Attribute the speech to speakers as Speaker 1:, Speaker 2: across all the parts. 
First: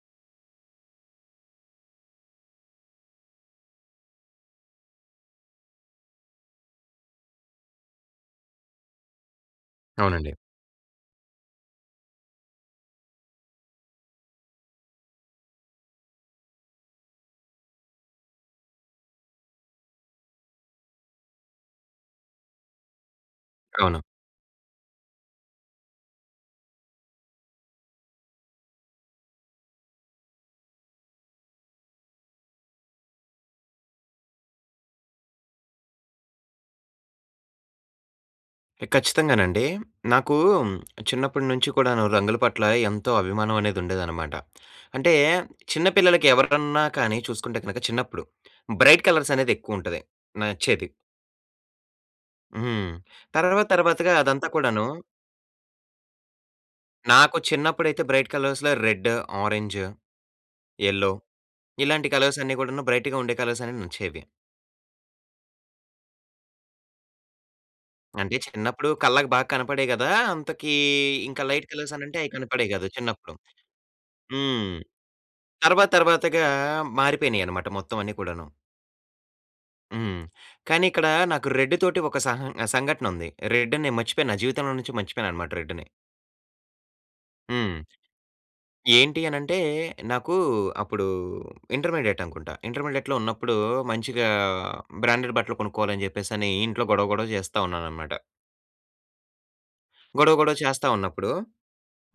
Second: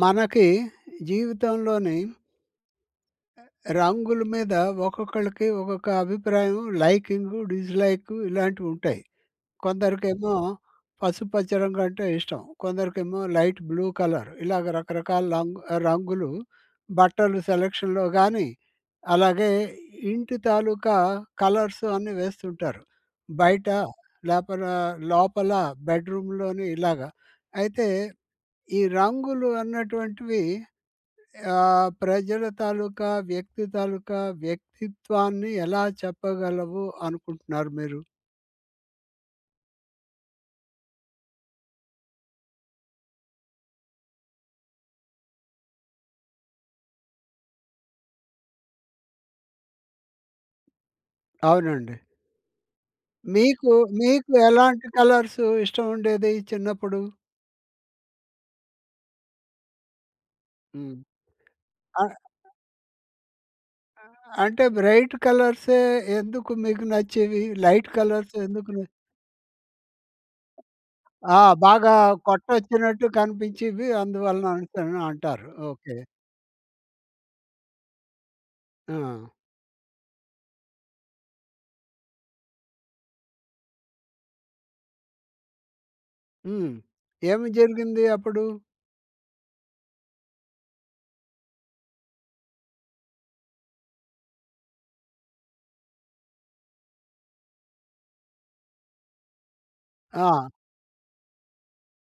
Speaker 1: మనకి జీవితంలోని... రంగుల మీద ఒక్కొక్కళ్ళకి ఒక్కొక్క అభిప్రాయం లైకింగు, డిస్‌లై‌కు ఇలాంటివుంటాయి.
Speaker 2: అవునండి.
Speaker 1: కొందరికేమో పసుపుపచ్చ రంగు అంటే ఇష్టం. కొందరికేమో లైట్ బ్లూ కలర్. ఇలాగ రకరకాల లంగ్ రంగులు, బట్టలు సెలక్షన్‌లో గానీ, అలాగే ఇంటి తాలూకా కలర్సు అన్ని వేస్తుంటారు. బయట,
Speaker 2: అవును.
Speaker 1: లోపలా లోపల బెడ్‍రూమ్‍లోని ఇలాగా. అయితే ఈ రంగులు అన్నటువంటివి ఆహ్, ప్రజల తాలూకా, వ్యక్తి తాలుకా వ్యక్తిత్వాన్ని ఎలా చెప్పగలవు అనుకుంటున్నారు మీరు?
Speaker 2: ఎ ఖచ్చితంగానండీ. నాకూ చిన్నప్పటి నుంచి కూడాను రంగుల పట్ల ఎంతో అభిమానం అనేది ఉండేదనమాట. అంటే చిన్నపిల్లలకి ఎవరికన్నా కానీ చూసుకుంటే కనక చిన్నప్పుడు బ్రైట్ కలర్సనేది ఎక్కువుంటది నచ్చేది.
Speaker 1: అవునండి.
Speaker 2: హ్మ్. తర్వాత
Speaker 1: మీకు
Speaker 2: తర్వాతగా
Speaker 1: మీకు ఎలాంటి
Speaker 2: అదంతా‌కూడానూ
Speaker 1: కలర్సు ఇష్టం ఉండేది చిన్నప్పుడు?
Speaker 2: నాకు చిన్నప్పుడైతే బ్రైట్ కలర్స్‌లో రెడ్, ఆరెంజ్,
Speaker 1: హ్మ్.
Speaker 2: ఎల్లో ఇలాంటి
Speaker 1: ఆహ్
Speaker 2: కలర్సన్నీ‌ గూడానూ బ్రైటుగా ఉండే కలర్సన్నీ నచ్చేవి.
Speaker 1: ఆహ్, అంటే బ్రైట్ కలర్సే ఎందుకు మీకు నచ్చేవి? లైట్ కలర్స్
Speaker 2: అంటే
Speaker 1: ఎందుకు న
Speaker 2: చిన్నప్పుడు కళ్ళకి బా కనపడేయి గదా! అంతకీ
Speaker 1: ఆ!
Speaker 2: ఇంక లైట్ కలర్స్
Speaker 1: బాగా
Speaker 2: అనంటే అయి కనపడేయి గాదు
Speaker 1: కొట్టొచ్చినట్టు
Speaker 2: చిన్నప్పుడు.
Speaker 1: కనిపించీవి. అందువలన
Speaker 2: హ్మ్.
Speaker 1: అనేసనంటారు.
Speaker 2: తర్వాత
Speaker 1: ఓకే.
Speaker 2: తర్వాతగా మారిపోయినియనమాట మొత్తం అన్నీ కూడాను.
Speaker 1: ఆ!
Speaker 2: హ్మ్. కానీ ఇక్కడ నాకు రెడ్ తోటి ఒక సహ సంఘటనుంది. రెడ్ నేను మర్చిపోయాను. నా జీవితంలో నుంచి మర్చిపోయానన్నమాట రెడ్‌ని.
Speaker 1: హ్మ్. ఏమి
Speaker 2: హ్మ్.
Speaker 1: జరిగింది అప్పుడు?
Speaker 2: ఏంటి అనంటే నాకు అప్పుడు ఇంటర్మీడియేట్ అనుకుంటా. ఇంటర్మీడియేట్‌లో ఉన్నప్పుడు మంచిగా బ్రాండెడ్ బట్టలు కొనుక్కోవాలని జెప్పేసనీ ఇంట్లో గొడవ, గొడవ చేస్తా ఉన్నానన్నమాట. గొడవ,
Speaker 1: ఆ!
Speaker 2: గొడవ చేస్తా ఉన్నప్పుడు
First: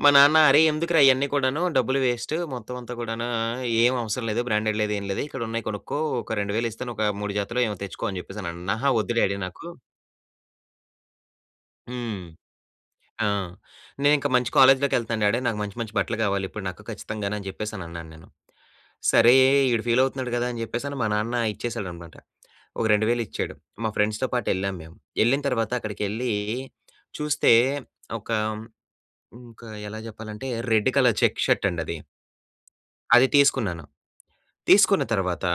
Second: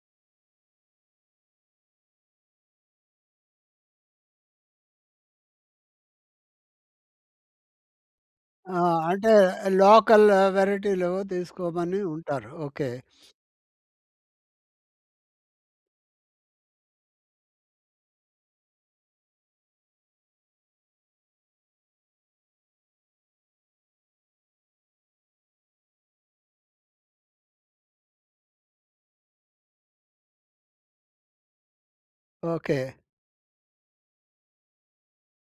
Speaker 2: మా నాన్న "అరే! ఎందుకురా ఇయన్నీ కూడాను డబ్బులు వేస్టు. మొత్తం అంతా కూడాను ఆహ్, ఏమి అవసరం లేదు. బ్రాండెడ్ లేదు ఏమి లేదు ఇక్కడ ఉన్నయి కొనుక్కో. ఒక 2000 ఇస్తాను. ఒక 3 జతలో ఏమో తెచ్చుకో" అని చెప్పేసని అన్న
Speaker 1: ఆ!
Speaker 2: అహా! వద్దు
Speaker 1: అంటే
Speaker 2: డాడీ నాకు
Speaker 1: లోకల్ వేరైటీలు తీసుకోమని
Speaker 2: హ్మ్.
Speaker 1: ఉంటారు. ఓకే.
Speaker 2: ఆ! నేనింక మంచి కాలేజ్‌లోకెళ్తన్నాను డాడీ. నాకు మంచి మంచి బట్టలు కావాలి. ఇప్పుడు నాకు ఖచ్చితంగాను అని చెప్పేసని అన్నా నేను. సరే ఈడు ఫీలవుతున్నాడు గదా అని చెప్పేసని మా నాన్న ఇచ్చేసాడనమాట. ఒక 2000 ఇచ్చాడు. మా ఫ్రెండ్స్‌తో పాటు ఎళ్ళాము మేము. ఎళ్ళిన తర్వాత అక్కడికెళ్ళీ చూస్తే ఒక హ్మ్ ఒక ఎలా జెప్పాలంటే రెడ్ కలర్ చెక్స్ షర్టండి అది.
Speaker 1: ఓకే.
Speaker 2: అది తీసుకున్నాను. తీసుకున్న తర్వాత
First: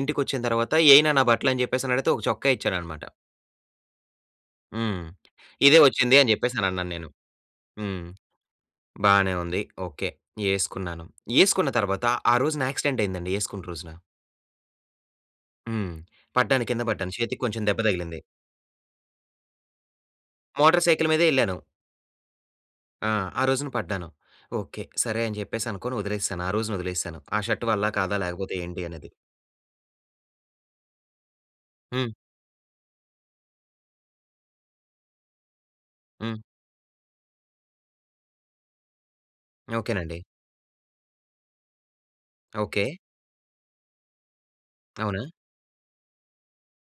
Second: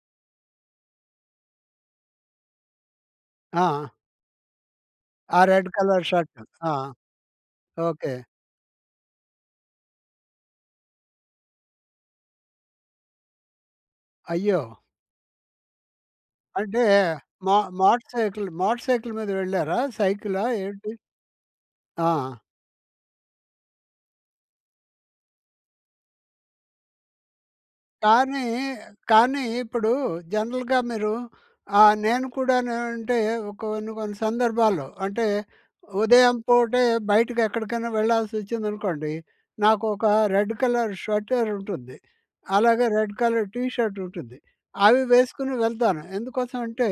Speaker 2: ఇంటికొచ్చిన తర్వాత "ఏయి నాన్న బట్టలు" అని చెప్పేసనడిగితే ఒక చొక్కా ఇచ్చానన్నమాట.
Speaker 1: ఆ!
Speaker 2: హ్మ్.
Speaker 1: ఆ రెడ్
Speaker 2: ఇదే
Speaker 1: కలర్
Speaker 2: వచ్చింది అని
Speaker 1: షర్ట్ ఆ!
Speaker 2: జెప్పేసనన్నాను నేను. హ్మ్.
Speaker 1: ఓకే.
Speaker 2: బానే ఉంది ఓకే. యేసుకున్నాను యేసుకున్న తర్వాత ఆ రోజున యాక్సిడెంట్ అయిందండి యేసుకున్న రోజున.
Speaker 1: అయ్యో!
Speaker 2: హ్మ్. పడ్డాను
Speaker 1: అంటే
Speaker 2: కింద పడ్డాను. చేతికి
Speaker 1: మో
Speaker 2: కొంచెం దెబ్బ
Speaker 1: మోటర్
Speaker 2: తగిలింది.
Speaker 1: సైకిల్, మోటర్ సైకిల్ మీద వెళ్లారా? సైకిలా
Speaker 2: మోటర్
Speaker 1: ఏంటి?
Speaker 2: సైకిల్ మీదే యెళ్ళాను.
Speaker 1: ఆ!
Speaker 2: ఆ! ఆ రోజున పడ్డాను. ఓకే. సరే అని జెప్పేసి అనుకోని వదిలేసాను. ఆ రోజున వదిలేసాను. ఆ షర్ట్ వల్లా? కాదా?
Speaker 1: కానీ,
Speaker 2: లేకపోతే ఏంటి? అనేది.
Speaker 1: కానీ ఇప్పుడు జనరల్‌గా మీరు ఆహ్,
Speaker 2: హ్మ్.
Speaker 1: నేను కూడాను అంటే కొన్ని కొన్ని సందర్భాల్లో అంటే ఉదయం
Speaker 2: హ్మ్.
Speaker 1: పూటే బయటకెక్కడికైనా వెళ్లాల్సొచ్చిందనుకోండి నాకు ఒక
Speaker 2: ఓకేనండి.
Speaker 1: రెడ్ కలర్ స్వెటర్ ఉంటుంది.
Speaker 2: ఓకే.
Speaker 1: అలాగే రెడ్ కలర్ టీ షర్ట్ ఉంటుంది. అవి
Speaker 2: అవునా?
Speaker 1: వేసుకొని వెళ్తాను ఎందుకోసం అంటే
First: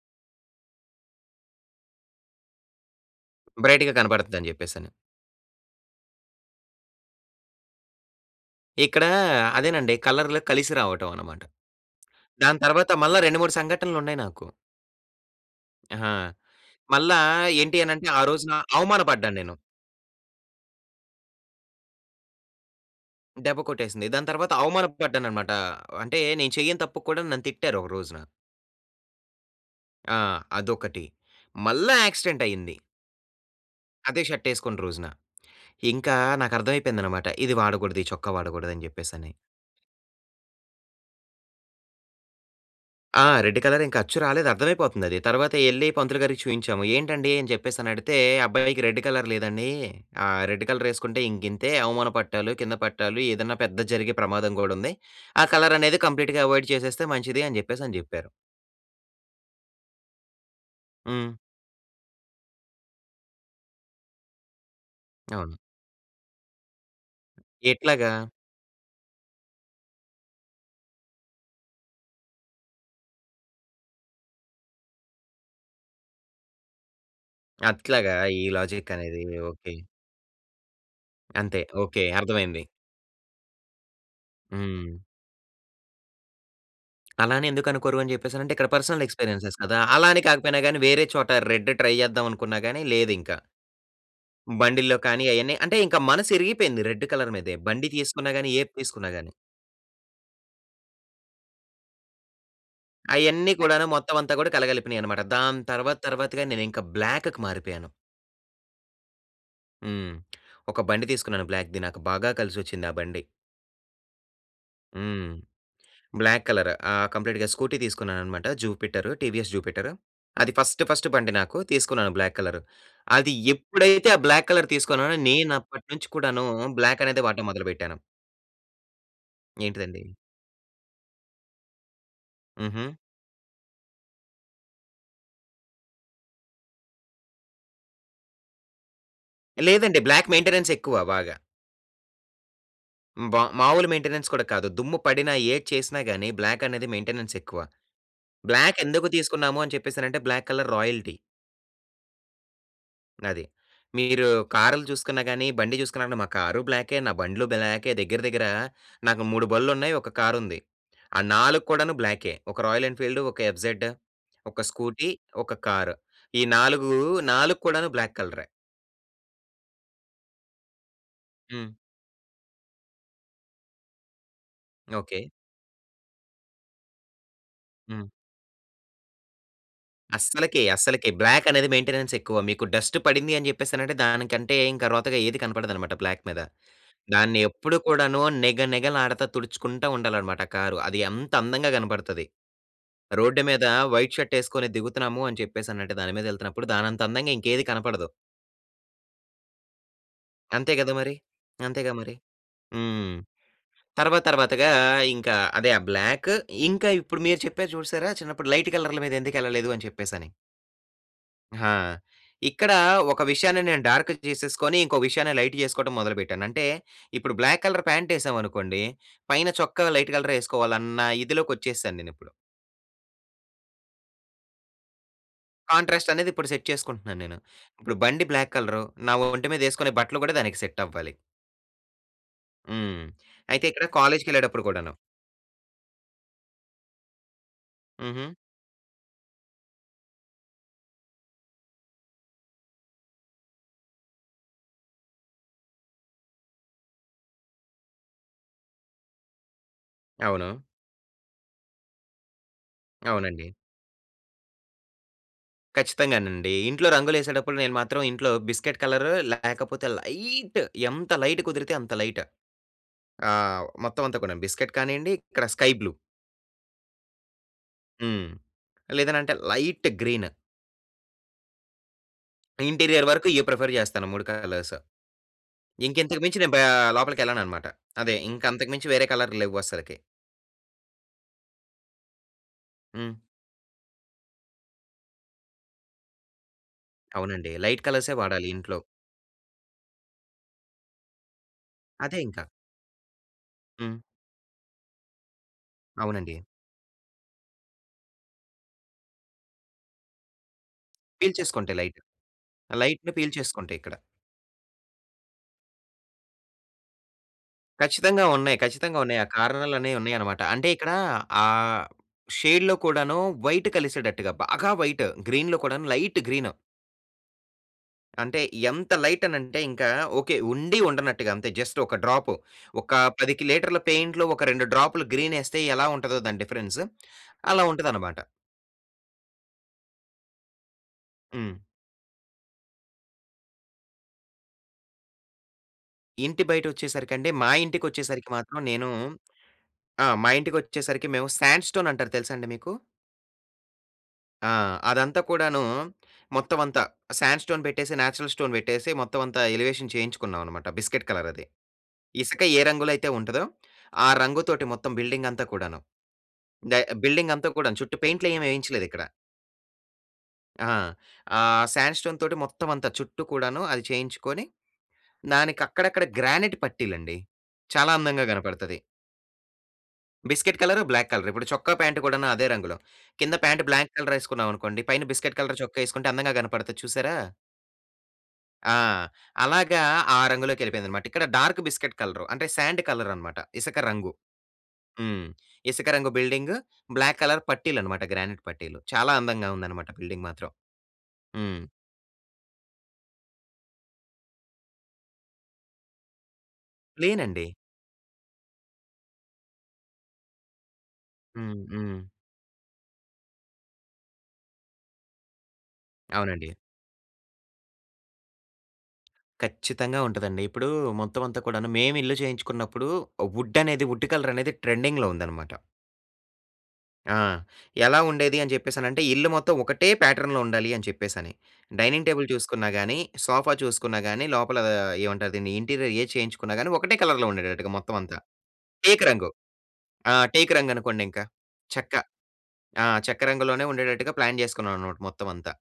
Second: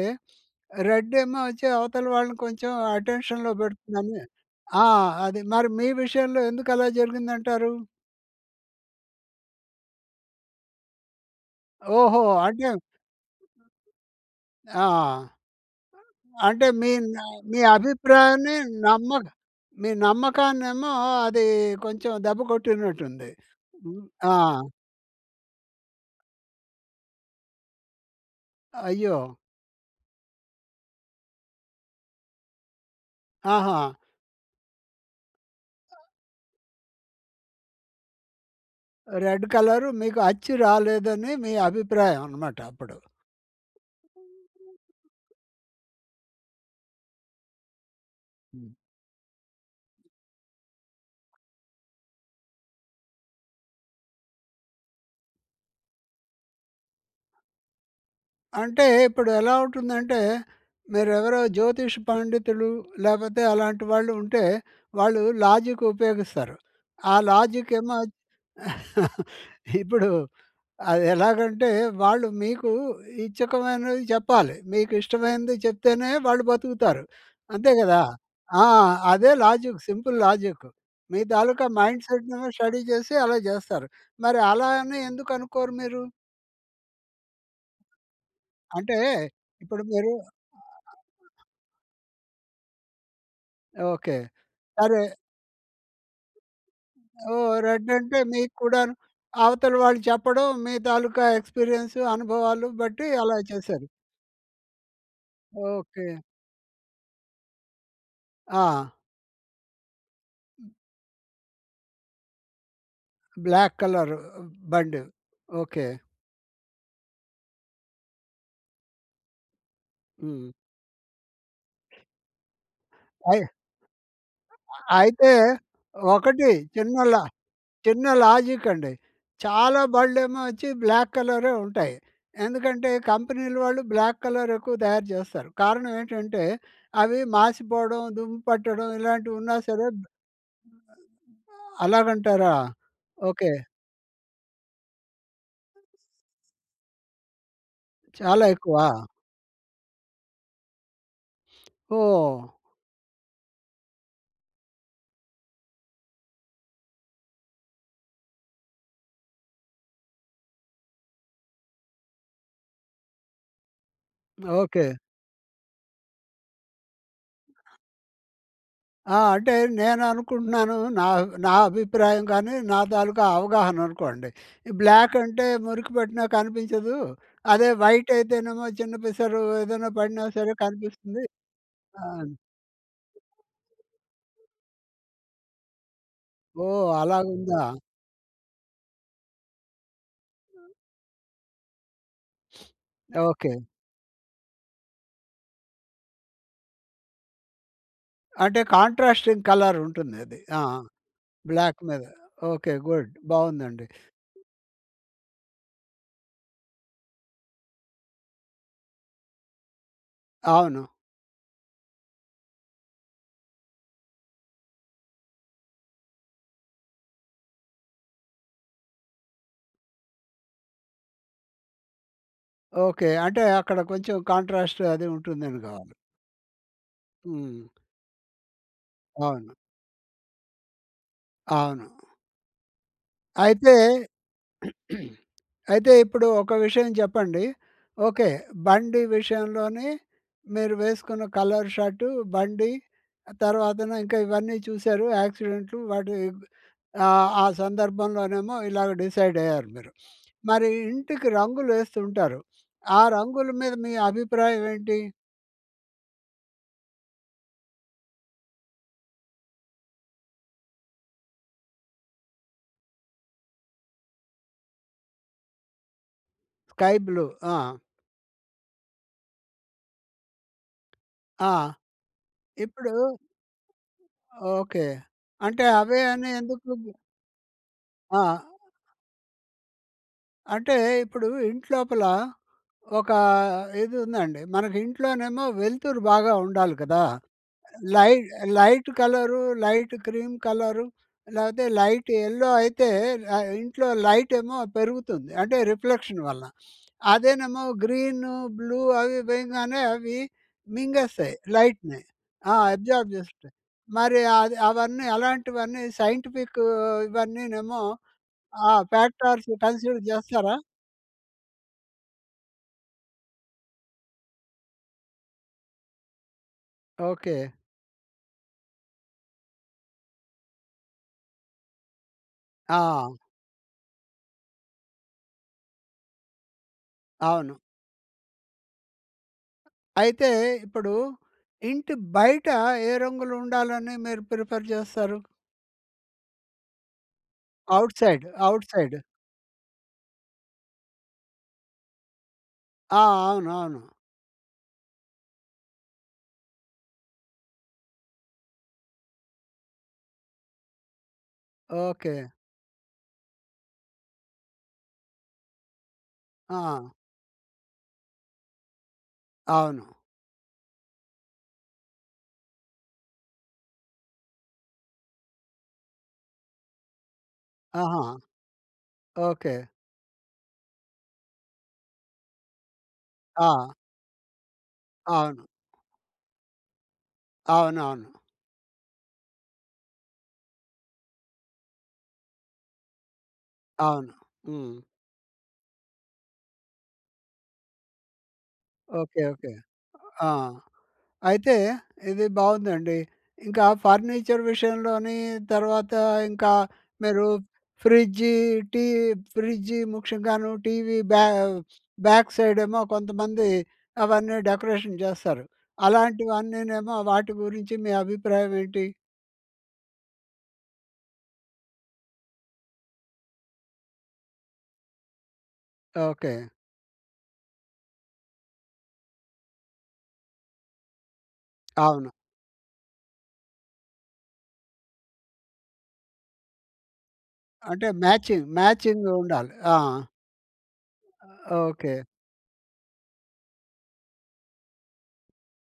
Speaker 1: రెడ్ ఏమో వచ్చి అవతల వాళ్ళని కొంచెం అటెన్షన్‌లో
Speaker 2: బ్రైట్‌గా
Speaker 1: పెడుతుందని.
Speaker 2: కనపడిద్ధని
Speaker 1: ఆ!
Speaker 2: చెప్పేసని.
Speaker 1: అది మరి మీ విషయంలో ఎందుకలా జరిగింది అంటారు?
Speaker 2: ఇక్కడ అదేనండి కలర్లు కలిసి రావటం అన్నమాట.
Speaker 1: ఓహో!
Speaker 2: దాని
Speaker 1: అంటే
Speaker 2: తర్వాత మళ్ళా 2, 3 సంఘటనలున్నాయి నాకు.
Speaker 1: ఆ!
Speaker 2: ఆహా!
Speaker 1: అంటే మీ న
Speaker 2: మళ్ళా
Speaker 1: మీ
Speaker 2: ఏంటి అనంటే ఆ రోజున
Speaker 1: అభిప్రాయాన్ని నమ్మ
Speaker 2: అవమానపడ్డాను నేను.
Speaker 1: మీ నమ్మకాన్నేమో అది కొంచెం దెబ్బ కొట్టినట్టుంది.
Speaker 2: దెబ్బ
Speaker 1: హ్మ్,
Speaker 2: కొట్టేసింది. దాని
Speaker 1: ఆ!
Speaker 2: తర్వాత అవమాన పడ్డానన్నమాట. అంటే నేను చెయ్యని తప్పుకు కూడా నన్ను తిట్టారు ఒక రోజున.
Speaker 1: అయ్యో!
Speaker 2: ఆ! అదొకటి. మళ్ళా యాక్సిడెంట్ అయింది.
Speaker 1: ఆహా!
Speaker 2: అదే షర్ట్ యేసుకున్న రోజున. ఇంకా నాకు అర్థమైపోయిందన్నమాట ఇది వాడగూడదు ఈ చొక్కా వాడగూడదని జెప్పేసని.
Speaker 1: రెడ్ కలరు మీకు అచ్చి రాలేదని మీ అభిప్రాయం అన్నమాట అప్పుడు.
Speaker 2: ఆ! రెడ్ కలర్ ఇంక అచ్చు రాలేదు అర్థమైపోతుందది. తర్వాత యెళ్లి పంతులు గారికి చూయించాము. ఏంటండీ? అని చెప్పేసి అని అడిగితే!
Speaker 1: హ్మ్.
Speaker 2: అబ్బాయికి రెడ్ కలర్ లేదనీ ఆహ్, రెడ్ కలర్ యేసుకుంటే ఇంకింతే అవమాన పట్టాలు, కింద పట్టాలు ఏదన్నా పెద్దది జరిగే ప్రమాదం గూడా ఉంది. ఆ కలర్ అనేది కంప్లీట్‌గా అవాయిడ్ చేసేస్తే మంచిదని జెప్పేసని చెప్పారు.
Speaker 1: అంటే ఇప్పుడెలా ఉంటుందంటే మీరు
Speaker 2: హ్మ్.
Speaker 1: ఎవరో జ్యోతిష్ పండితులు లేపోతే అలాంటి వాళ్ళు ఉంటే వాళ్ళు
Speaker 2: అవును.
Speaker 1: లాజిక్ ఉపయోగిస్తారు. ఆ లాజి‌క్ ఏమో
Speaker 2: ఎట్లాగా?
Speaker 1: ఇప్పుడు అదెలాగంటే వాళ్ళు మీకు ఇచ్చకమైనది చెప్పాలి. మీకు ఇష్టమైనది చెప్తేనే వాళ్ళు బతుకుతారు. అంతే గదా!
Speaker 2: అట్లాగా! ఈ
Speaker 1: ఆ!
Speaker 2: లాజిక్ అనేది.
Speaker 1: అదే
Speaker 2: ఓకే.
Speaker 1: లాజిక్. Simple logic. మీ
Speaker 2: అంతే.
Speaker 1: తాలూకా
Speaker 2: ఓకే.
Speaker 1: మైండ్‌ సెట్‌ను
Speaker 2: అర్థమైంది.
Speaker 1: స్టడీ చేసి అలా చేస్తారు. మరి అలా అని
Speaker 2: హ్మ్.
Speaker 1: ఎందుకనుకోరు మీరు?
Speaker 2: అలా అని ఎందుకు అనుకోరు అని జెప్పేసనంటే? ఇక్కడ
Speaker 1: అంటే
Speaker 2: పర్సనల్ ఎక్స్పీరియ‌న్సెస్ కదా!
Speaker 1: ఇప్పుడు
Speaker 2: అలా
Speaker 1: మీరు
Speaker 2: అని కాకపోయినా గాని వేరే చోట రెడ్ ట్రై జేచేద్దాం అనుకున్నా గాని లేదింక.
Speaker 1: ఓకే.
Speaker 2: బండిల్లో
Speaker 1: సరే.
Speaker 2: కానీ అయన్నీ అంటే ఇంక మనసు ఇరిగిపోయింది రెడ్ కలర్
Speaker 1: ఓహ్!
Speaker 2: మీదే. బండి
Speaker 1: రెడ్ అంటే
Speaker 2: తీసుకున్నా గాని
Speaker 1: మీకు
Speaker 2: ఏది
Speaker 1: కూడా‌ను
Speaker 2: తీసుకున్నా గాని.
Speaker 1: అవతల వాళ్ళు చెప్పడం మీ తాలూక ఎక్స్పీరియ‌న్స్ అనుభవాలు బట్టి అలా
Speaker 2: అయన్నీ
Speaker 1: చేశారు.
Speaker 2: కూడాను మొత్తం అంతా కూడా కలగలిపినయన్నమాట. దాని తర్వాత
Speaker 1: ఓకే.
Speaker 2: తర్వాత‌గా నేను ఇంకా బ్లాక్‌కి మారిపోయాను.
Speaker 1: ఆ!
Speaker 2: హ్మ్.
Speaker 1: హ్మ్.
Speaker 2: ఒక బండి తీసుకున్నాను బ్లాక్‌ది. నాకు బాగా కలిసొచ్చిందా బండి.
Speaker 1: బ్లాక్ కలరు బండి.
Speaker 2: హ్మ్.
Speaker 1: ఓకె.
Speaker 2: Black colour. ఆ! కంప్లీట్‌గా స్కూటీ తీసుకున్నానన్నమాట జుపిటరు. TVS Jupiter. అది
Speaker 1: హ్మ్.
Speaker 2: ఫస్ట్ ఫస్ట్ బండి నాకు తీసుకున్నాను బ్లాక్ కలర్. అది
Speaker 1: అయ్
Speaker 2: ఎప్పుడైతే ఆ బ్లాక్ కలర్
Speaker 1: అ
Speaker 2: తీసుకున్నానో,
Speaker 1: అయితే,
Speaker 2: నేను అప్పటినుంచి కూడాను
Speaker 1: ఒకటి చిన్న లా
Speaker 2: బ్లాకనేదె వాడటం మొదలుపెట్టాను.
Speaker 1: చిన్న లాజికండి. చాలా
Speaker 2: ఏంటిదండి?
Speaker 1: బళ్ళేమో వచ్చి బ్లాక్ కలరే ఉంటాయి. ఎందుకంటే,
Speaker 2: హుహు.
Speaker 1: కంపెనీలు వాళ్ళు బ్లాక్ కలర్ ఎక్కువ తయారు జేస్తారు. కారణం ఏంటంటే అవి మాసిపోవడం, దుమ్ము పట్టడం ఇలాంటివి ఉన్నా సరే ఉ
Speaker 2: లేదండి. బ్లాక్ మెయింటెనెన్స్ ఎక్కువ బాగా.
Speaker 1: అ అలాగంటారా!
Speaker 2: హ్మ్. బా
Speaker 1: ఓకె.
Speaker 2: మామూలు మెయింటెనెన్స్ కూడా కాదు. దుమ్ము పడినా ఏది చేసినా గాని బ్లాకనేది మెయింటెనెన్స్ ఎక్కువ.
Speaker 1: చాలా ఎక్కువా?
Speaker 2: బ్లాకెందుకు తీసుకున్నాము అని చెప్పేసనంటే బ్లాక్ కలర్ రాయల్టీ.
Speaker 1: ఓహ్!
Speaker 2: అది. మీరు కారులు చూసుకున్నా కానీ, బండి చూసుకున్నా అంటే మా కారు బ్లాకే, నా బండ్లు బ్లాకే. దగ్గర దగ్గర నాకు 3 బళ్ళున్నాయి. ఒక కారుంది. ఆ 4 కూడాను బ్లాకే. ఒక రాయల్ ఎన్ఫీల్డూ, ఒక ఎఫ్‌జెడ్, ఒక
Speaker 1: ఓకె.
Speaker 2: స్కూటీ, ఒక కారు. ఈ 4, 4 కూడాను బ్లాక్ కలరే.
Speaker 1: ఆ! అంటే నేననుకుంటున్నాను, నా అబ్ నా
Speaker 2: హ్మ్.
Speaker 1: అభిప్రాయం గానీ, నా తాలూకా అవగాహననుకోండి. ఈ బ్లాక్
Speaker 2: ఓకే.
Speaker 1: అంటే మురికి పట్టిన కనిపించదు. అదే
Speaker 2: హ్మ్.
Speaker 1: వైట్ అయితేనేమో చిన్న పిసరు ఏదైనా పడినా సరే
Speaker 2: అస్సలకె, అస్సలకె
Speaker 1: కనిపిస్తుంది.
Speaker 2: బ్లాక్ అనేది మెయింటెనెన్స్
Speaker 1: ఆహ్
Speaker 2: ఎక్కువ, మీకు డస్ట్ పడింది అని జెప్పేసనంటే, దానికంటే ఇంక రోతగా ఏది కనపడదన్నమాట బ్లాక్ మీద.
Speaker 1: ఓహ్!
Speaker 2: దాన్ని
Speaker 1: అలాగుందా?
Speaker 2: ఎప్పుడు కూడాను నిగ నిగ లాడతా తుడుచుకుంటా ఉండాలన్నమాట కారు. అది అంత అందంగా కనబడతది. Road
Speaker 1: okay.
Speaker 2: మీద వైట్ షర్ట్ ఏసుకొని దిగుతున్నాము అని జెప్పేసనంటె దాని మీద యెళ్తున్నప్పుడు దానంత అందంగా ఇంకేది కనపడదు.
Speaker 1: అంటే కాంట్రాస్టింగ్ కలర్ ఉంటుందది. ఆ!
Speaker 2: అంతే గదా! మరి.
Speaker 1: బ్లాక్
Speaker 2: అంతేగా
Speaker 1: మీద.
Speaker 2: మరి.
Speaker 1: ఓకే. గుడ్
Speaker 2: హ్మ్.
Speaker 1: బావుందండి.
Speaker 2: తర్వాత తర్వాతగా ఇంకా అదే ఆ బ్లాక్ ఇంకా ఇప్పుడు మీరు చెప్పారు చూసారా! చిన్నప్పుడు లైట్ కలర్ల మీద ఎందుకెళ్ళలేదు అని చెప్పేసని.
Speaker 1: అవును.
Speaker 2: హా! ఇక్కడ ఒక విషయాన్ని నేను డా‌ర్క్‌కి జేసేసుకొని, ఇంకో విషయాన్న లైట్ ఏసుకోవడం మొదలుపెట్టాను. అంటే ఇప్పుడు బ్లాక్ కలర్ పాంటేసామనుకోండి, పైన చొక్క లైట్ కలరే వేసుకోవాలన్న ఇదిలోకొచ్చేసాను నేనిప్పుడు.
Speaker 1: ఓకే. అంటే అక్కడ కొంచెం కాంట్రాస్ట్ అది ఉంటుందని గావాలా!
Speaker 2: కాంట్రాస్ట్ అనేది ఇప్పుడు సెట్ చేసుకుంటున్నాను నేను,
Speaker 1: హ్మ్.
Speaker 2: ఇప్పుడు బండి బ్లాక్ కలరు. నా ఒంటి
Speaker 1: అవును.
Speaker 2: మీద వేసుకునే బట్టలు గూడా దానికి సెట్ అవ్వాలి.
Speaker 1: అవును.
Speaker 2: హ్మ్. అయితే
Speaker 1: అయితే
Speaker 2: ఇక్కడ కాలేజీకెళ్ళెటప్పుడు కూడాను.
Speaker 1: అయితే ఇప్పుడు ఒక విషయం చెప్పండి. ఓకే.
Speaker 2: హుహు.
Speaker 1: బండి విషయంలోని మీరు వేసుకున్న కలర్ షర్టు, బండి తర్వాతన ఇంకా ఇవన్నీ చూసారు యాక్సిడెంటులు వాటి ఆహ్, ఆ సందర్భంలోనేమో ఇలాగ డిసైడయ్యారు మీరు.
Speaker 2: అవును.
Speaker 1: మరి ఇంటికి రంగులేస్తుంటారు. ఆ రంగుల
Speaker 2: అవునండి.
Speaker 1: మీద మీ అభిప్రాయం ఏంటి?
Speaker 2: ఖచ్చితంగానండి. ఇంట్లో రంగులేసేటప్పుడు నేను మాత్రం ఇంట్లో బిస్కట్ కలరు లేకపోతే లైట్ ఎంత లైట్ కుదిరితే అంత లైట్. ఆహ్, మొత్తం అంతా కూడాను. బిస్కట్ కానియండి ఇక్కడ స్కై బ్లూ.
Speaker 1: Sky blue. ఆ!
Speaker 2: హ్మ్. లేదనంటే లైట్ గ్రీన్.
Speaker 1: ఆ! ఇప్పుడూ
Speaker 2: ఇంటీరియర్ వరకు ఇయి ప్రిఫర్ చేస్తాను 3 కలర్స్.
Speaker 1: ఓకే. అంటే
Speaker 2: ఇంక
Speaker 1: అవే
Speaker 2: ఇంతకు
Speaker 1: అని
Speaker 2: మించి నేను బ
Speaker 1: ఎందుకు? బ్ల్యూ
Speaker 2: లోపలికెళ్ళననమాట. అదే
Speaker 1: ఆ!
Speaker 2: ఇంక అంతకు మించి వేరే కలరులు లెవ్వు అస్సలకి.
Speaker 1: అంటే ఇప్పుడు ఇంట్లోపల ఒక
Speaker 2: హ్మ్.
Speaker 1: ఇదుందండి. మనకి ఇంట్లోనేమో వెలుతురు బాగా ఉండాలి గదా!
Speaker 2: అవునండి. లైట్
Speaker 1: లై
Speaker 2: కలర్సే వాడాలి ఇంట్లో.
Speaker 1: Light colour light cream colour లేతే లైట్
Speaker 2: అదే ఇంక.
Speaker 1: యెల్లో అయితే ఆహ్, ఇంట్లో
Speaker 2: హ్మ్.
Speaker 1: లైటేమో పెరుగుతుంది అంటే రిఫ్లెక్షన్
Speaker 2: అవునండి.
Speaker 1: వల్ల. అదేనేమో గ్రీను బ్లూ అవి వేయంగానే అవి మింగేస్తాయి
Speaker 2: పీల్చేసుకుంటాయి లైట్.
Speaker 1: లైట్‍ని. ఆ! అబ్జార్బ్
Speaker 2: లైట్‌ని
Speaker 1: జేస్తాయ్.
Speaker 2: పీల్చేసుకుంటాయి ఇక్కడ.
Speaker 1: మరి అది అవన్నీ అలాంటివన్నీ సైంటిఫిక్ ఇవన్నీనేమో
Speaker 2: ఖచ్చితంగా ఉన్నాయి.
Speaker 1: ఆహ్,
Speaker 2: ఖచ్చితంగా ఉన్నాయి. ఆ
Speaker 1: ఫ్యాక్టార్స్
Speaker 2: కారణాలనేవి
Speaker 1: కన్సిడర్
Speaker 2: ఉన్నాయనమాట.
Speaker 1: జేస్తారా?
Speaker 2: అంటే ఇక్కడ ఆ షేడ్‌లో కూడాను వైట్ కలిసేటట్టుగా బాగా వైట్. గ్రీన్‌లో కూడాను లైట్ గ్రీను.
Speaker 1: ఓకే.
Speaker 2: అంటే, ఎంత లైటనంటే ఇంకా, ఓకే, ఉండి ఉండనట్టుగా అంతే. జస్ట్ ఒక డ్రాపు. ఒకా
Speaker 1: ఆ!
Speaker 2: 10కి లీటర్ల పెయింట్‌లో ఒక 2 డ్రాపులు గ్రీనేస్తే ఎలా ఉంటదో దాని డిఫరెన్స్
Speaker 1: అవును.
Speaker 2: అలా ఉంటదనమాట.
Speaker 1: అయితే, ఇప్పుడూ
Speaker 2: హ్మ్.
Speaker 1: ఇంటి బయటా ఏ రంగులుండాలని మీరు ప్రిఫర్ జేస్తారు?
Speaker 2: ఇంటి బయటొచ్చేసరికండి, మా
Speaker 1: అవుట్ సైడ్.
Speaker 2: ఇంటికొచ్చేసరికి మాత్రం
Speaker 1: అవుట్
Speaker 2: నేను
Speaker 1: సైడ్.
Speaker 2: ఆ! మా ఇంటికొచ్చేసరికి మేవు శాండ్ స్టోనంటారు తెలుసా అండి మీకు?
Speaker 1: ఆ! అవును. అవును.
Speaker 2: ఆ! అదంతా కూడానూ మొత్తమంతా శాండ్ స్టోన్ పెట్టేసి, న్యాచురల్ స్టోన్ పెట్టేసి, మొత్తవంతా ఎలివేషన్ చేయించుకున్నావనమాట, బిస్కెట్ కలరది.
Speaker 1: ఓకే.
Speaker 2: ఇసక ఏ రంగులో అయితే ఉంటదో, ఆ రంగుతోటి మొత్తం బిల్డింగంతా కూడాను. దా
Speaker 1: ఆ!
Speaker 2: బిల్డింగంతా కూడాను చుట్టూ పెయింట్‌లేవేయించలేదిక్కడ.
Speaker 1: అవును.
Speaker 2: ఆ! ఆహ్, శాండ్ స్టోన్‌తోటి మొత్తమంతా చుట్టూ కూడాను అది చేయించుకోని, దానికక్కడక్కడ గ్రానైట్ పట్టీలండి. చాలా
Speaker 1: ఆహా!
Speaker 2: అందంగా గనపడతది.
Speaker 1: Okay.
Speaker 2: Biscuit colour, black colour. ఇప్పుడు చొక్కా, ప్యాంటు కూడాను అదే రంగులో. కింద ప్యాంట్
Speaker 1: ఆ!
Speaker 2: బ్లాంక్ కలరేసుకున్నావనుకోండి, పైన బిస్కెట్
Speaker 1: అవును.
Speaker 2: కలర్ చొక్కా యేసుకుంటే, అందంగా కనపడతది చూశారా?
Speaker 1: అవునవును.
Speaker 2: ఆ! అలాగా ఆ రంగులోకెళ్ళిపోయిందన్నమాట. ఇక్కడ డార్క్ బిస్కెట్ కలరు. అంటే సాండ్ కలరన్నమాట. ఇసక
Speaker 1: అవును.
Speaker 2: రంగు.
Speaker 1: హ్మ్.
Speaker 2: హ్మ్. ఇసక రంగు బిల్డింగు. బ్లాక్ కలర్ పట్టీలన్నమాట. గ్రానైట్ పట్టీలు. చాలా
Speaker 1: ఓకే, ఓకే.
Speaker 2: అందంగా ఉందన్నమాట బిల్డింగ్
Speaker 1: ఆ!
Speaker 2: మాత్రం.
Speaker 1: అయితే
Speaker 2: హ్మ్.
Speaker 1: ఇది బావుందండి. ఇంకా ఫర్నిచర్ విషయంలోని తర్వాత ఇంకా మీరు
Speaker 2: లేనండి.
Speaker 1: ఫ్రిడ్జి, టీ ఫ్రిడ్జ్, ముఖ్యంగాను టీవీ బ్యా
Speaker 2: హ్మ్, హ్మ్.
Speaker 1: బ్యాక్ సైడేమో కొంతమంది అవన్నీ డెకరేషన్ జేస్తారు.
Speaker 2: అవునండి.
Speaker 1: అలాంటివన్నీనేమో వాటి గురించి మీ అభిప్రాయం ఏంటి?
Speaker 2: ఖచ్చితంగా ఉంటదండి. ఇప్పుడు మొత్తం అంతా కూడాను. మేమిల్లు చేయించుకున్నప్పుడు వుడనేది వుడ్ కలరనేది ట్రెండింగ్‌లో ఉందన్నమాట.
Speaker 1: ఓకే.
Speaker 2: ఆ! ఎలా ఉండేది అని చెప్పేసనంటే ఇల్లు మొత్తం ఒకటే ప్యాటర్న్‌లో ఉండాలి అని చెప్పేసని. డైనింగ్
Speaker 1: అవును.
Speaker 2: టేబుల్ చూసుకున్నా గాని, సోఫా చూసుకున్నా గాని లోపల ఏమంటారు దీన్ని ఇంటీరియర్ ఏది చేయించుకున్నా కానీ ఒకటే కలర్‌లో ఉండేటట్టుగా
Speaker 1: అంటే
Speaker 2: మొత్తం అంతా.
Speaker 1: మ్యాచింగ్
Speaker 2: టేకు రంగు.
Speaker 1: మ్యాచింగుండాలి. ఆ!
Speaker 2: ఆ! టేకు రంగు అనుకోండి ఇంక.
Speaker 1: ఓకే.
Speaker 2: చెక్క ఆ! చెక్క రంగులోనే ఉండేటట్టుగా ప్లాన్ జేసుకున్నాననమాట మొత్తం అంతా.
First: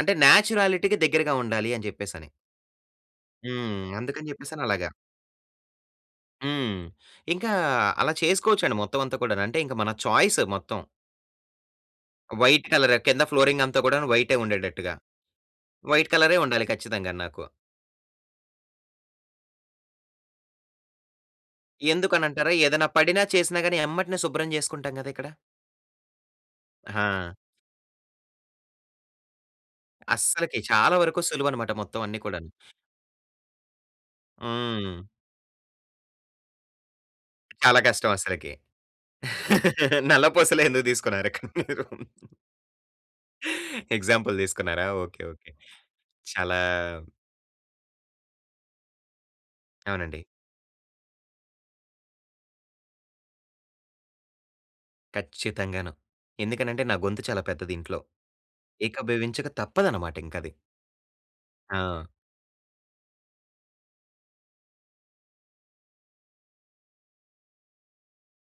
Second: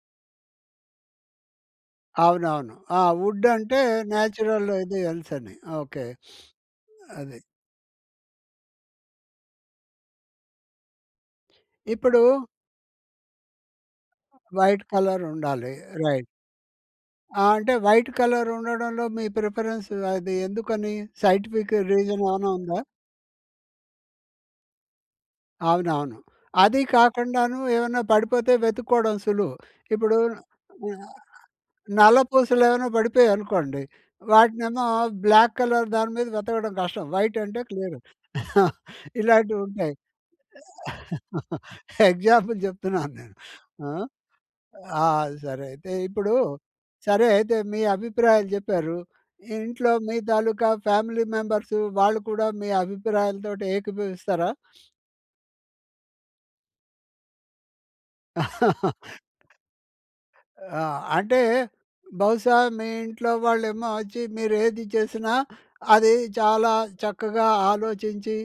Speaker 2: అంటే నేచురాలిటీకి దగ్గరగా ఉండాలి అని చెప్పేసని.
Speaker 1: అవునవును. ఆ!
Speaker 2: హ్మ్.
Speaker 1: వుడంటే
Speaker 2: అందుకని చెప్పేసని
Speaker 1: నేచురల్
Speaker 2: అలాగా.
Speaker 1: ఇదీ ఎల్సని. ఓకే.
Speaker 2: హ్మ్.
Speaker 1: అది.
Speaker 2: ఇంకా అలా చేసుకోవచ్చండి మొత్తం అంతా కూడాను. అంటే ఇంక మన చాయిస్ మొత్తం.
Speaker 1: ఇప్పుడు
Speaker 2: వైట్ కలరా కింద ఫ్లోరింగంతా గూడాను వైటే
Speaker 1: వైట్
Speaker 2: ఉండేటట్టుగా.
Speaker 1: కలరుండాలి
Speaker 2: వైట్
Speaker 1: రైట్.
Speaker 2: కలరే ఉండాలి ఖచ్చితంగా నాకు.
Speaker 1: ఆ! అంటే వైట్ కలరుండడంలో మీ ప్రిఫరెన్స్ అది ఎందుకని? సైంటిఫిక్ రీజనేమన్నా
Speaker 2: ఎందుకనంటారా?
Speaker 1: ఉందా?
Speaker 2: ఏదైనా పడినా చేసినా గాని ఎంబటనే శుభ్రం జేసుకుంటాం గదా! ఇక్కడ.
Speaker 1: అవునవును. అదీ
Speaker 2: ఆ!
Speaker 1: కాకుండాను ఏమన్నా పడిపోతే వెతుక్కోవడం సులువు. ఇప్పుడు
Speaker 2: అస్సలకి. చాలా
Speaker 1: ఆహ్,
Speaker 2: వరకు సులువనమాట. మొత్తం
Speaker 1: నల్ల
Speaker 2: అన్నీ కూడాను.
Speaker 1: పూసలేమన్నా పడిపోయాయనుకోండి. వాటినేమో
Speaker 2: హ్మ్.
Speaker 1: బ్లాక్ కలర్ దాని మీద వెతకడం కష్టం. వైట్ అంటే
Speaker 2: చాలా
Speaker 1: క్లియరు.
Speaker 2: కష్టం అస్సలకి.
Speaker 1: ఇలాంటివుంటాయి.
Speaker 2: నల్ల పూసలె ఎందుకు తీసుకున్నారు కానీ మీరు?
Speaker 1: ఎగ్జాంపుల్ చెప్తున్నాను నేను. ఆ!
Speaker 2: ఎగ్సాపుల్ తీసుకున్నారా?
Speaker 1: ఆ!
Speaker 2: ఓకే. ఓకే.
Speaker 1: సరే అయితే. ఇప్పుడు
Speaker 2: చాలా
Speaker 1: సరే, అయితే మీ అభిప్రాయాలు చెప్పారు. ఇంట్లో మీ
Speaker 2: అవునండి.
Speaker 1: తాలూకా ఫ్యామిలీ మెంబర్స్ వాళ్ళు కూడా మీ అభిప్రాయాలతోటి ఏకీభవిస్తారా?
Speaker 2: ఖచ్చితంగాను. ఎందుకనంటే నా గొంతు చాలా పెద్దది ఇంట్లో. ఏకీభవించక తప్పదన్నమాట ఇంకది.
Speaker 1: ఆ! అంటే
Speaker 2: ఆ!
Speaker 1: బహుశా మీ ఇంట్లో వాళ్ళేమొచ్చి, మీరేది చేసినా అది చాలా చక్కగా ఆలోచించి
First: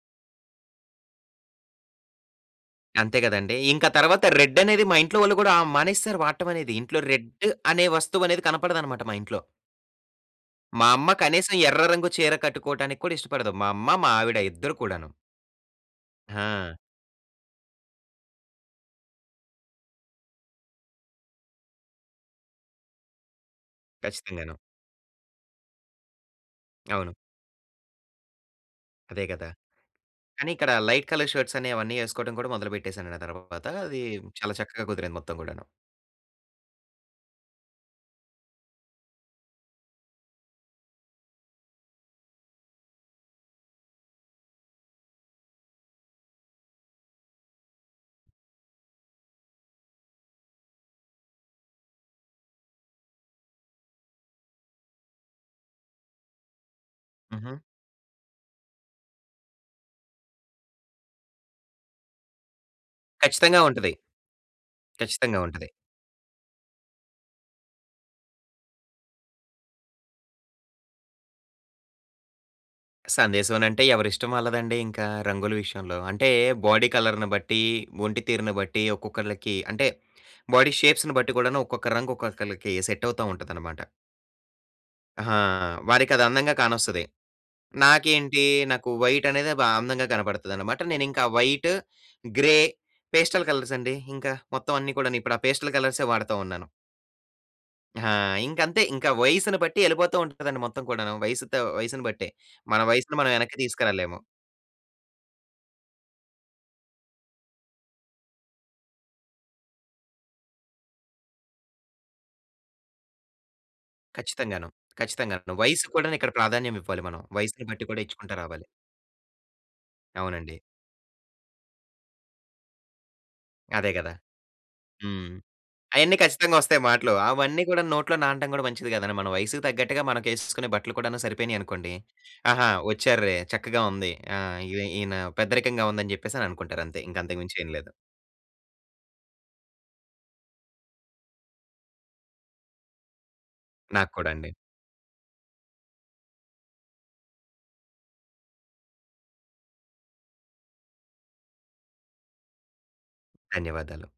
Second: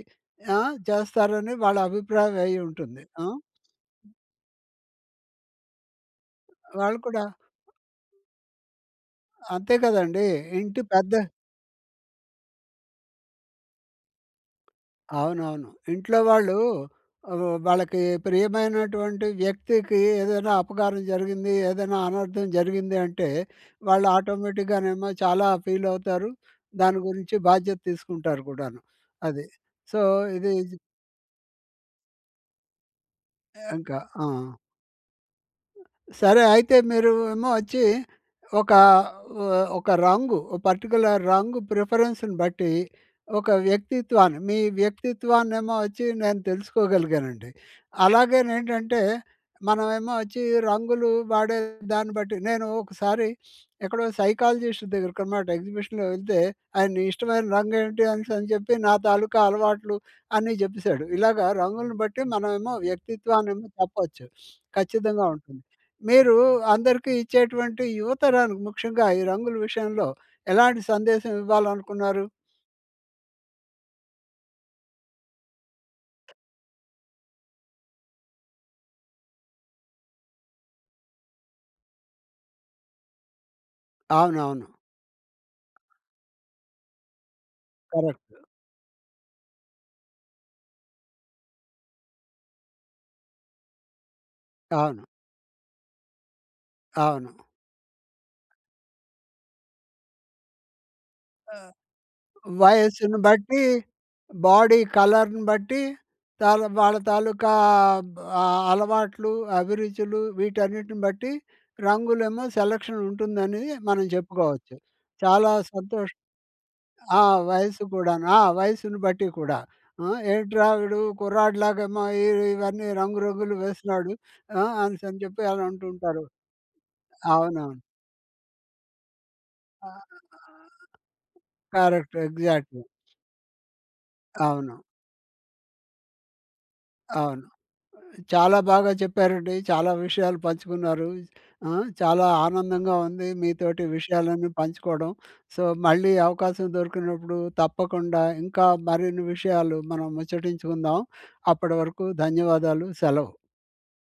Speaker 1: ఆ! చేస్తారని వాళ్ళ అభిప్రాయం అయ్యుంటుంది.
Speaker 2: అంతే
Speaker 1: ఆ!
Speaker 2: గదండీ! ఇంక తర్వాత రెడ్డనేది మా ఇంట్లో వాళ్ళు గూడా ఆహ్, మానేసారు వాడటమనేది.
Speaker 1: వాళ్ళు
Speaker 2: ఇంట్లో
Speaker 1: కూడా
Speaker 2: రెడ్ అనే వస్తువనేది కనపడదన్నమాట మా ఇంట్లో.
Speaker 1: అంతే కదండీ! ఇంటి
Speaker 2: మా అమ్మ
Speaker 1: పెద్ద
Speaker 2: కనీసం ఎర్ర రంగు చీర కట్టుకోవడానికి కూడా ఇష్టపడదు. మా అమ్మ. మా ఆవిడ ఇద్దరు కూడాను.
Speaker 1: అవునవును. ఇంట్లో వాళ్ళు
Speaker 2: ఆ!
Speaker 1: ఆహ్, వాళ్ళకి ప్రియమైనటువంటి వ్యక్తికి ఏదైనా అపకారం జరిగింది, ఏదైనా అనర్థం జరిగింది. అంటే వాళ్ళు
Speaker 2: ఖచ్చితంగాను.
Speaker 1: ఆటోమేటిక్‌గానేమో చాలా ఫీలవుతారు. దాని
Speaker 2: అవును.
Speaker 1: గురించి బాధ్యత తీసుకుంటారు కూడాను
Speaker 2: అదే
Speaker 1: అది.
Speaker 2: గదా!
Speaker 1: సో, ఇది
Speaker 2: కానీ ఇక్కడ
Speaker 1: ఇది
Speaker 2: లైట్ కలర్ షర్ట్సనేవన్నీ యేసుకోవడం కూడా మొదలు పెట్టేసానుండి ఆ తర్వాత.
Speaker 1: ఇంకా.
Speaker 2: అది
Speaker 1: ఆ!
Speaker 2: చాలా చక్కగా కుదిరింది మొత్తం గూడాను.
Speaker 1: సరే. అయితే మీరు ఏమొచ్చి ఒక ఆహ్, ఒక రంగు ఓ పర్టిక్యులర్ రంగు ప్రిఫరెన్స్‌ను బట్టి, ఒక వ్యక్తిత్వాన్ని మీ వ్యక్తిత్వాన్నేమొచ్చి నేను తెలుసుకోగలిగానండి. అలాగేనేంటంటే, మనమేమొచ్చి రంగులు వాడే దాన్ని బట్టి నేను ఒకసారి ఎక్కడో సైకాలజిస్ట్ దగ్గరకన్నమాట ఎగ్జిబిషన్‌లో యెళ్తే, ఆయన ఇష్టమైన
Speaker 2: హుహు.
Speaker 1: రంగు ఏంటి అనేసి అని చెప్పి నా తాలూకా అలవాట్లు అన్ని జెప్పేసాడు. ఇలాగా రంగులను బట్టి మనమేమో
Speaker 2: ఖచ్చితంగా
Speaker 1: వ్యక్తిత్వాన్నేమో
Speaker 2: ఉంటది.
Speaker 1: చెప్పొచ్చు. ఖచ్చితంగా
Speaker 2: ఖచ్చితంగా
Speaker 1: ఉంటుంది.
Speaker 2: ఉంటది.
Speaker 1: మీరు అందరికీ ఇచ్చేటువంటి యువతరానికి ముఖ్యంగా ఈ రంగుల విషయంలో ఎలాంటి సందేశం ఇవ్వాలనుకున్నారు?
Speaker 2: సందేశవనంటే ఎవరిష్టం వాళ్ళదండీ ఇంకా రంగుల విషయంలో. అంటే, బాడీ కలర్‌ని బట్టీ, ఒంటి తీరును బట్టీ, ఒక్కొక్కళ్ళకి అంటే, బాడీ షేప్స్‌ని బట్టి గూడాను, ఒక్కొక్క రంగు ఒక్కొక్కళ్ళకి సెట్టవుతా ఉంటదనమాట.
Speaker 1: అవునవును.
Speaker 2: అహా! వారికదందంగా కానొస్తది.
Speaker 1: కరెక్టు.
Speaker 2: నాకేంటీ, నాకు వైటనేదే బా అందంగా కనపడతదనమాట. నేనింకా వైటు, గ్రే, పేస్టల్ కలర్సండి ఇంక మొత్తవన్నీ
Speaker 1: అవును.
Speaker 2: కూడాను. ఇప్పుడా పేస్టల్ కలర్స్ వాడతా ఉన్నాను.
Speaker 1: అవును.
Speaker 2: ఆ! ఇంకంతే. ఇంకా వయసును బట్టి యెళ్ళిపోతా ఉంటదండి మొత్తం కూడాను.
Speaker 1: ఆ!
Speaker 2: వయసు‌తో వయసును బట్టే. మన
Speaker 1: వయసును
Speaker 2: వయసుని మనం యెనక్కి
Speaker 1: బట్టీ,
Speaker 2: తీసుకురాలేము.
Speaker 1: బాడీ కలర్‌ను బట్టి, తాల వాళ్ళ తాలూకా బ్ ఆహ్, అలవాట్లు, అభిరుచులు వీటన్నిటిని బట్టి రంగులేమో సెలక్షనుంటుందనీ మనం
Speaker 2: ఖచ్చితంగాను.
Speaker 1: జెప్పుకోవచ్చు. చాలా
Speaker 2: ఖచ్చితంగాను. వయసుకు కూడాను
Speaker 1: సంతోషం
Speaker 2: ఇక్కడ ప్రాధాన్యమివ్వాలి మనం.
Speaker 1: ఆ!
Speaker 2: వయసును
Speaker 1: వయస్సు
Speaker 2: బట్టి కూడా
Speaker 1: కూడాను.
Speaker 2: ఇచ్చుకుంటూ
Speaker 1: ఆ!
Speaker 2: రావాలి.
Speaker 1: వయస్సును బట్టి కూడా. ఆ!
Speaker 2: అవునండి.
Speaker 1: ఏంట్రా వీడు కుర్రాడిలాగేమో ఈ ఇవన్నీ రంగురంగులు
Speaker 2: అదే
Speaker 1: వేస్తున్నాడు.
Speaker 2: గదా!
Speaker 1: ఆ! అనేసని
Speaker 2: హ్మ్.
Speaker 1: జెప్పి
Speaker 2: అయన్నీ
Speaker 1: అనంటుంటారు.
Speaker 2: ఖచ్చితంగొస్తయి మాటలు. అవన్నీ
Speaker 1: అవునవును.
Speaker 2: కూడాను నోట్లో నానటం గూడా మంచిది కాదండి. మన వయసుకు తగ్గట్టుగా
Speaker 1: ఆహ్,
Speaker 2: మనకేసేసుకునే బట్టలు కూడాను సరిపోయినియనుకోండి,
Speaker 1: కరక్ట్.
Speaker 2: ఆహా!
Speaker 1: ఎగ్జాక్ట్‌లీ.
Speaker 2: ఒచ్చార్రే. చక్కగా ఉంది. ఆ! ఈన
Speaker 1: అవును.
Speaker 2: ఈన పెద్దరికంగా ఉందని చెప్పేసననుకుంటారంతే. ఇంకంతకు
Speaker 1: అవును.
Speaker 2: మించేం లేదు.
Speaker 1: చాలా బాగా చెప్పారండి. చాలా విషయాలు పంచుకున్నారూ. ఆ! చాలా ఆనందంగా ఉంది మీతోటి
Speaker 2: నాకు కూడా అండి.
Speaker 1: విషయాలన్నీ పంచుకోడం. సో, మళ్ళీ అవకాశం దొరికినప్పుడు, తప్పకుండా ఇంకా మరిన్ని విషయాలు మనం ముచ్చటించుకుందాం. అప్పటి వరకు ధన్యవాదాలు. సెలవు.
Speaker 2: ధన్యవాదాలు.